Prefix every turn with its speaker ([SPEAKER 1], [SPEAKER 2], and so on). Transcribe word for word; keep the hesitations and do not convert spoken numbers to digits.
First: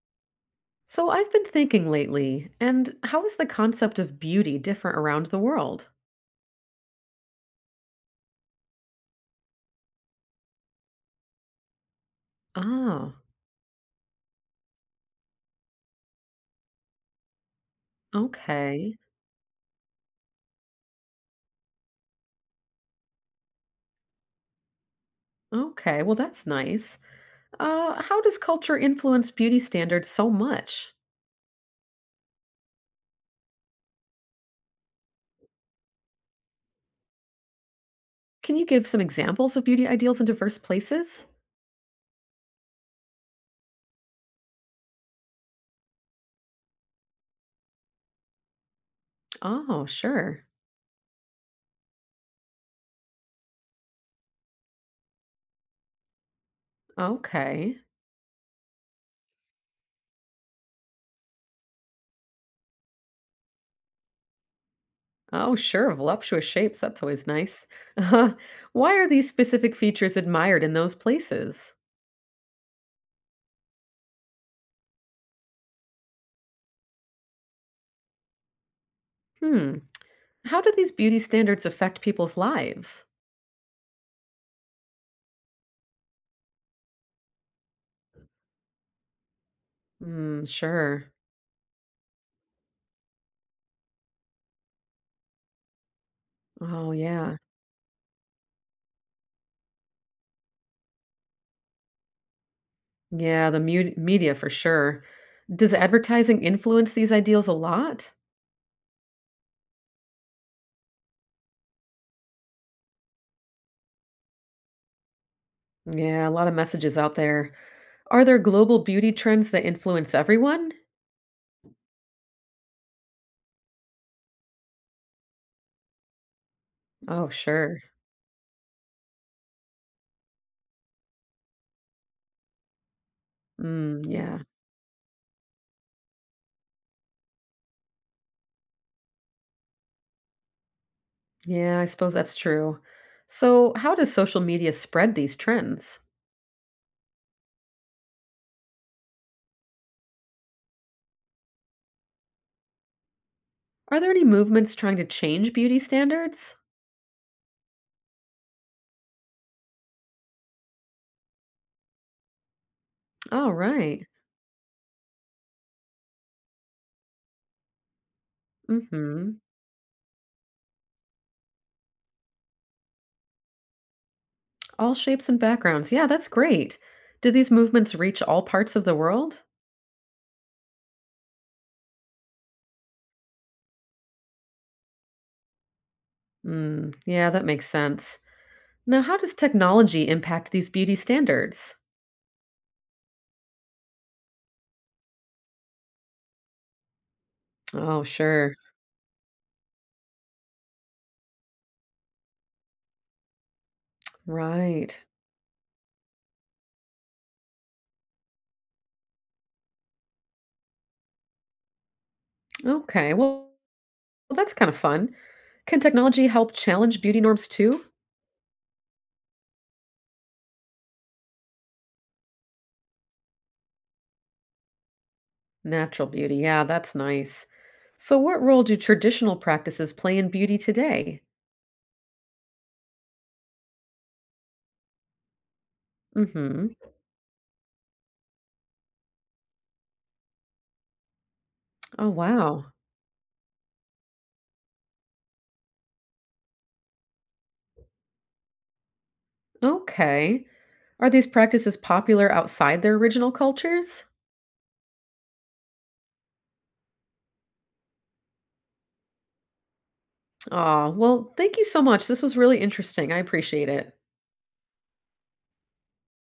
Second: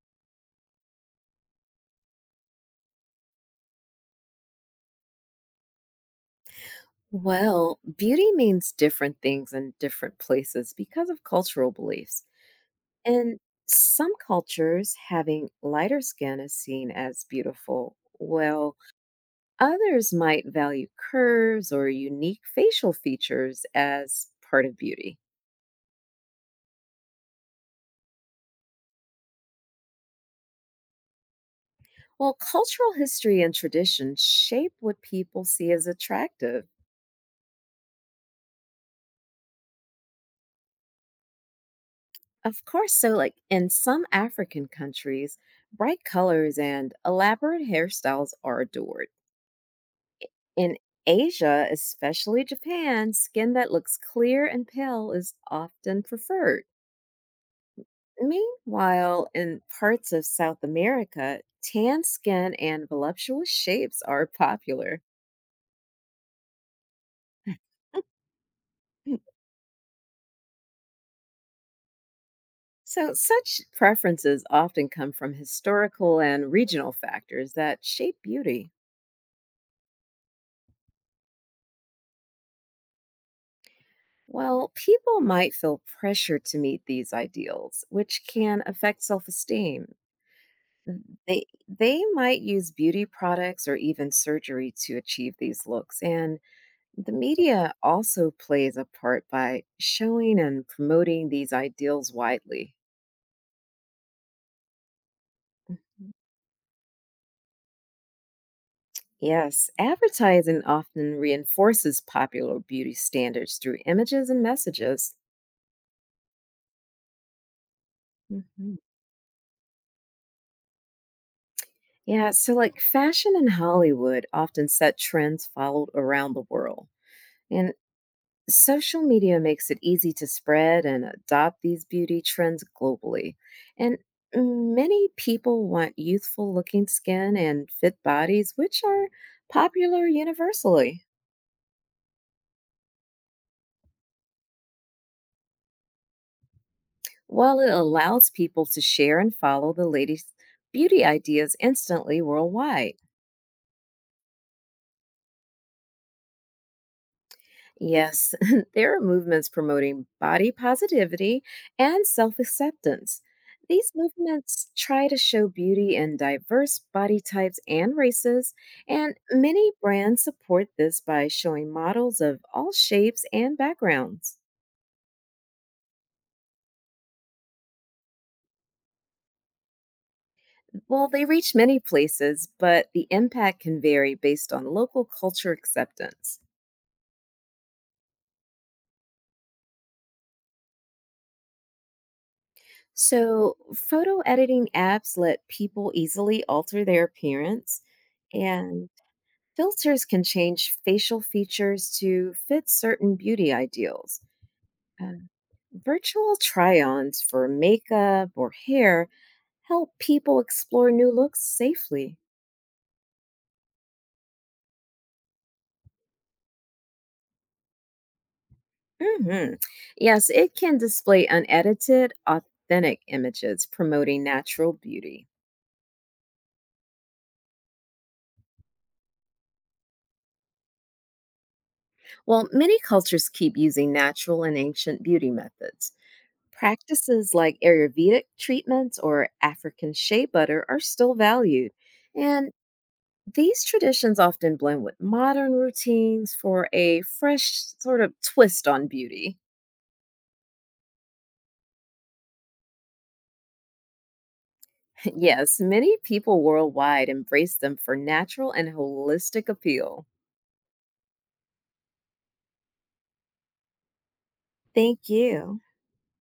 [SPEAKER 1] So I've been thinking lately, and how is the concept of beauty different around the world?
[SPEAKER 2] Well, beauty means different things in different places because of cultural beliefs.
[SPEAKER 1] Ah,
[SPEAKER 2] In some cultures, having lighter skin is seen as beautiful, while
[SPEAKER 1] okay.
[SPEAKER 2] others might value curves or unique facial features as part of beauty.
[SPEAKER 1] Okay, well, that's nice. Uh, how does culture influence beauty standards so much?
[SPEAKER 2] Well, cultural history and tradition shape what people see as attractive.
[SPEAKER 1] Can you give some examples of beauty ideals in diverse places?
[SPEAKER 2] Of course, so like in some African countries, bright colors and elaborate hairstyles are adored.
[SPEAKER 1] Oh, sure.
[SPEAKER 2] In Asia, especially Japan, skin that looks clear and pale is often preferred.
[SPEAKER 1] Okay.
[SPEAKER 2] Meanwhile, in parts of South America, tan skin and voluptuous shapes are popular.
[SPEAKER 1] Oh, sure. Voluptuous shapes. That's always nice. Why are these specific features admired in those places?
[SPEAKER 2] So, such preferences often come from historical and regional factors that shape beauty.
[SPEAKER 1] Hmm. How do these beauty standards affect people's lives?
[SPEAKER 2] Well, people might feel pressure to meet these ideals, which can affect self esteem.
[SPEAKER 1] Hmm, sure.
[SPEAKER 2] They they might use beauty products or even surgery to achieve these looks, and
[SPEAKER 1] Oh,
[SPEAKER 2] the
[SPEAKER 1] yeah.
[SPEAKER 2] media also plays a part by showing and promoting these ideals widely.
[SPEAKER 1] Yeah, the mu media for sure. Does advertising influence these ideals a lot?
[SPEAKER 2] Yes, advertising often reinforces popular beauty standards through images and messages.
[SPEAKER 1] Yeah, a lot of messages out there. Are there
[SPEAKER 2] Mhm.
[SPEAKER 1] global beauty trends that influence everyone?
[SPEAKER 2] Yeah, so like fashion in Hollywood often set trends followed around the world.
[SPEAKER 1] Oh,
[SPEAKER 2] And
[SPEAKER 1] sure.
[SPEAKER 2] social media makes it easy to spread and adopt these beauty trends globally. And
[SPEAKER 1] Mm, yeah.
[SPEAKER 2] many people want youthful looking skin and fit bodies, which are popular universally.
[SPEAKER 1] Yeah, I suppose that's true. So, how does social media spread these trends?
[SPEAKER 2] While it allows people to share and follow the latest beauty ideas instantly worldwide.
[SPEAKER 1] Are there any movements trying to change beauty standards?
[SPEAKER 2] Yes, there are movements promoting body positivity and self acceptance.
[SPEAKER 1] Oh,
[SPEAKER 2] These
[SPEAKER 1] right.
[SPEAKER 2] movements try to show beauty in diverse body types and races, and
[SPEAKER 1] Mm-hmm.
[SPEAKER 2] many brands support this by showing models of all shapes and backgrounds.
[SPEAKER 1] All shapes and backgrounds. Yeah, that's great. Do these movements reach all parts of the world?
[SPEAKER 2] Well, they reach many places, but the impact can vary based on local culture acceptance.
[SPEAKER 1] Mm, yeah, that makes sense. Now, how does technology impact these beauty standards?
[SPEAKER 2] So, photo editing apps let people easily alter their appearance.
[SPEAKER 1] Oh, sure.
[SPEAKER 2] And filters can change facial features to fit certain beauty ideals.
[SPEAKER 1] Right.
[SPEAKER 2] Uh, Virtual try ons for makeup or hair help people explore new looks safely.
[SPEAKER 1] Okay. Well, well, that's kind of fun. Can technology help challenge beauty norms too?
[SPEAKER 2] Mhm. Yes, it can display unedited, authentic images promoting natural beauty.
[SPEAKER 1] Natural beauty. Yeah, that's nice. So, what role do traditional practices play in beauty today?
[SPEAKER 2] Well, many cultures keep using natural and ancient beauty methods.
[SPEAKER 1] Mm-hmm.
[SPEAKER 2] Practices like Ayurvedic treatments or African shea butter are still valued.
[SPEAKER 1] Oh,
[SPEAKER 2] And
[SPEAKER 1] wow.
[SPEAKER 2] these traditions often blend with modern routines for a fresh sort of twist on beauty.
[SPEAKER 1] Okay. Are these practices popular outside their original cultures?
[SPEAKER 2] Yes, many people worldwide embrace them for natural and holistic appeal.
[SPEAKER 1] Ah, well, thank you so much. This was really interesting. I appreciate it.
[SPEAKER 2] Thank you.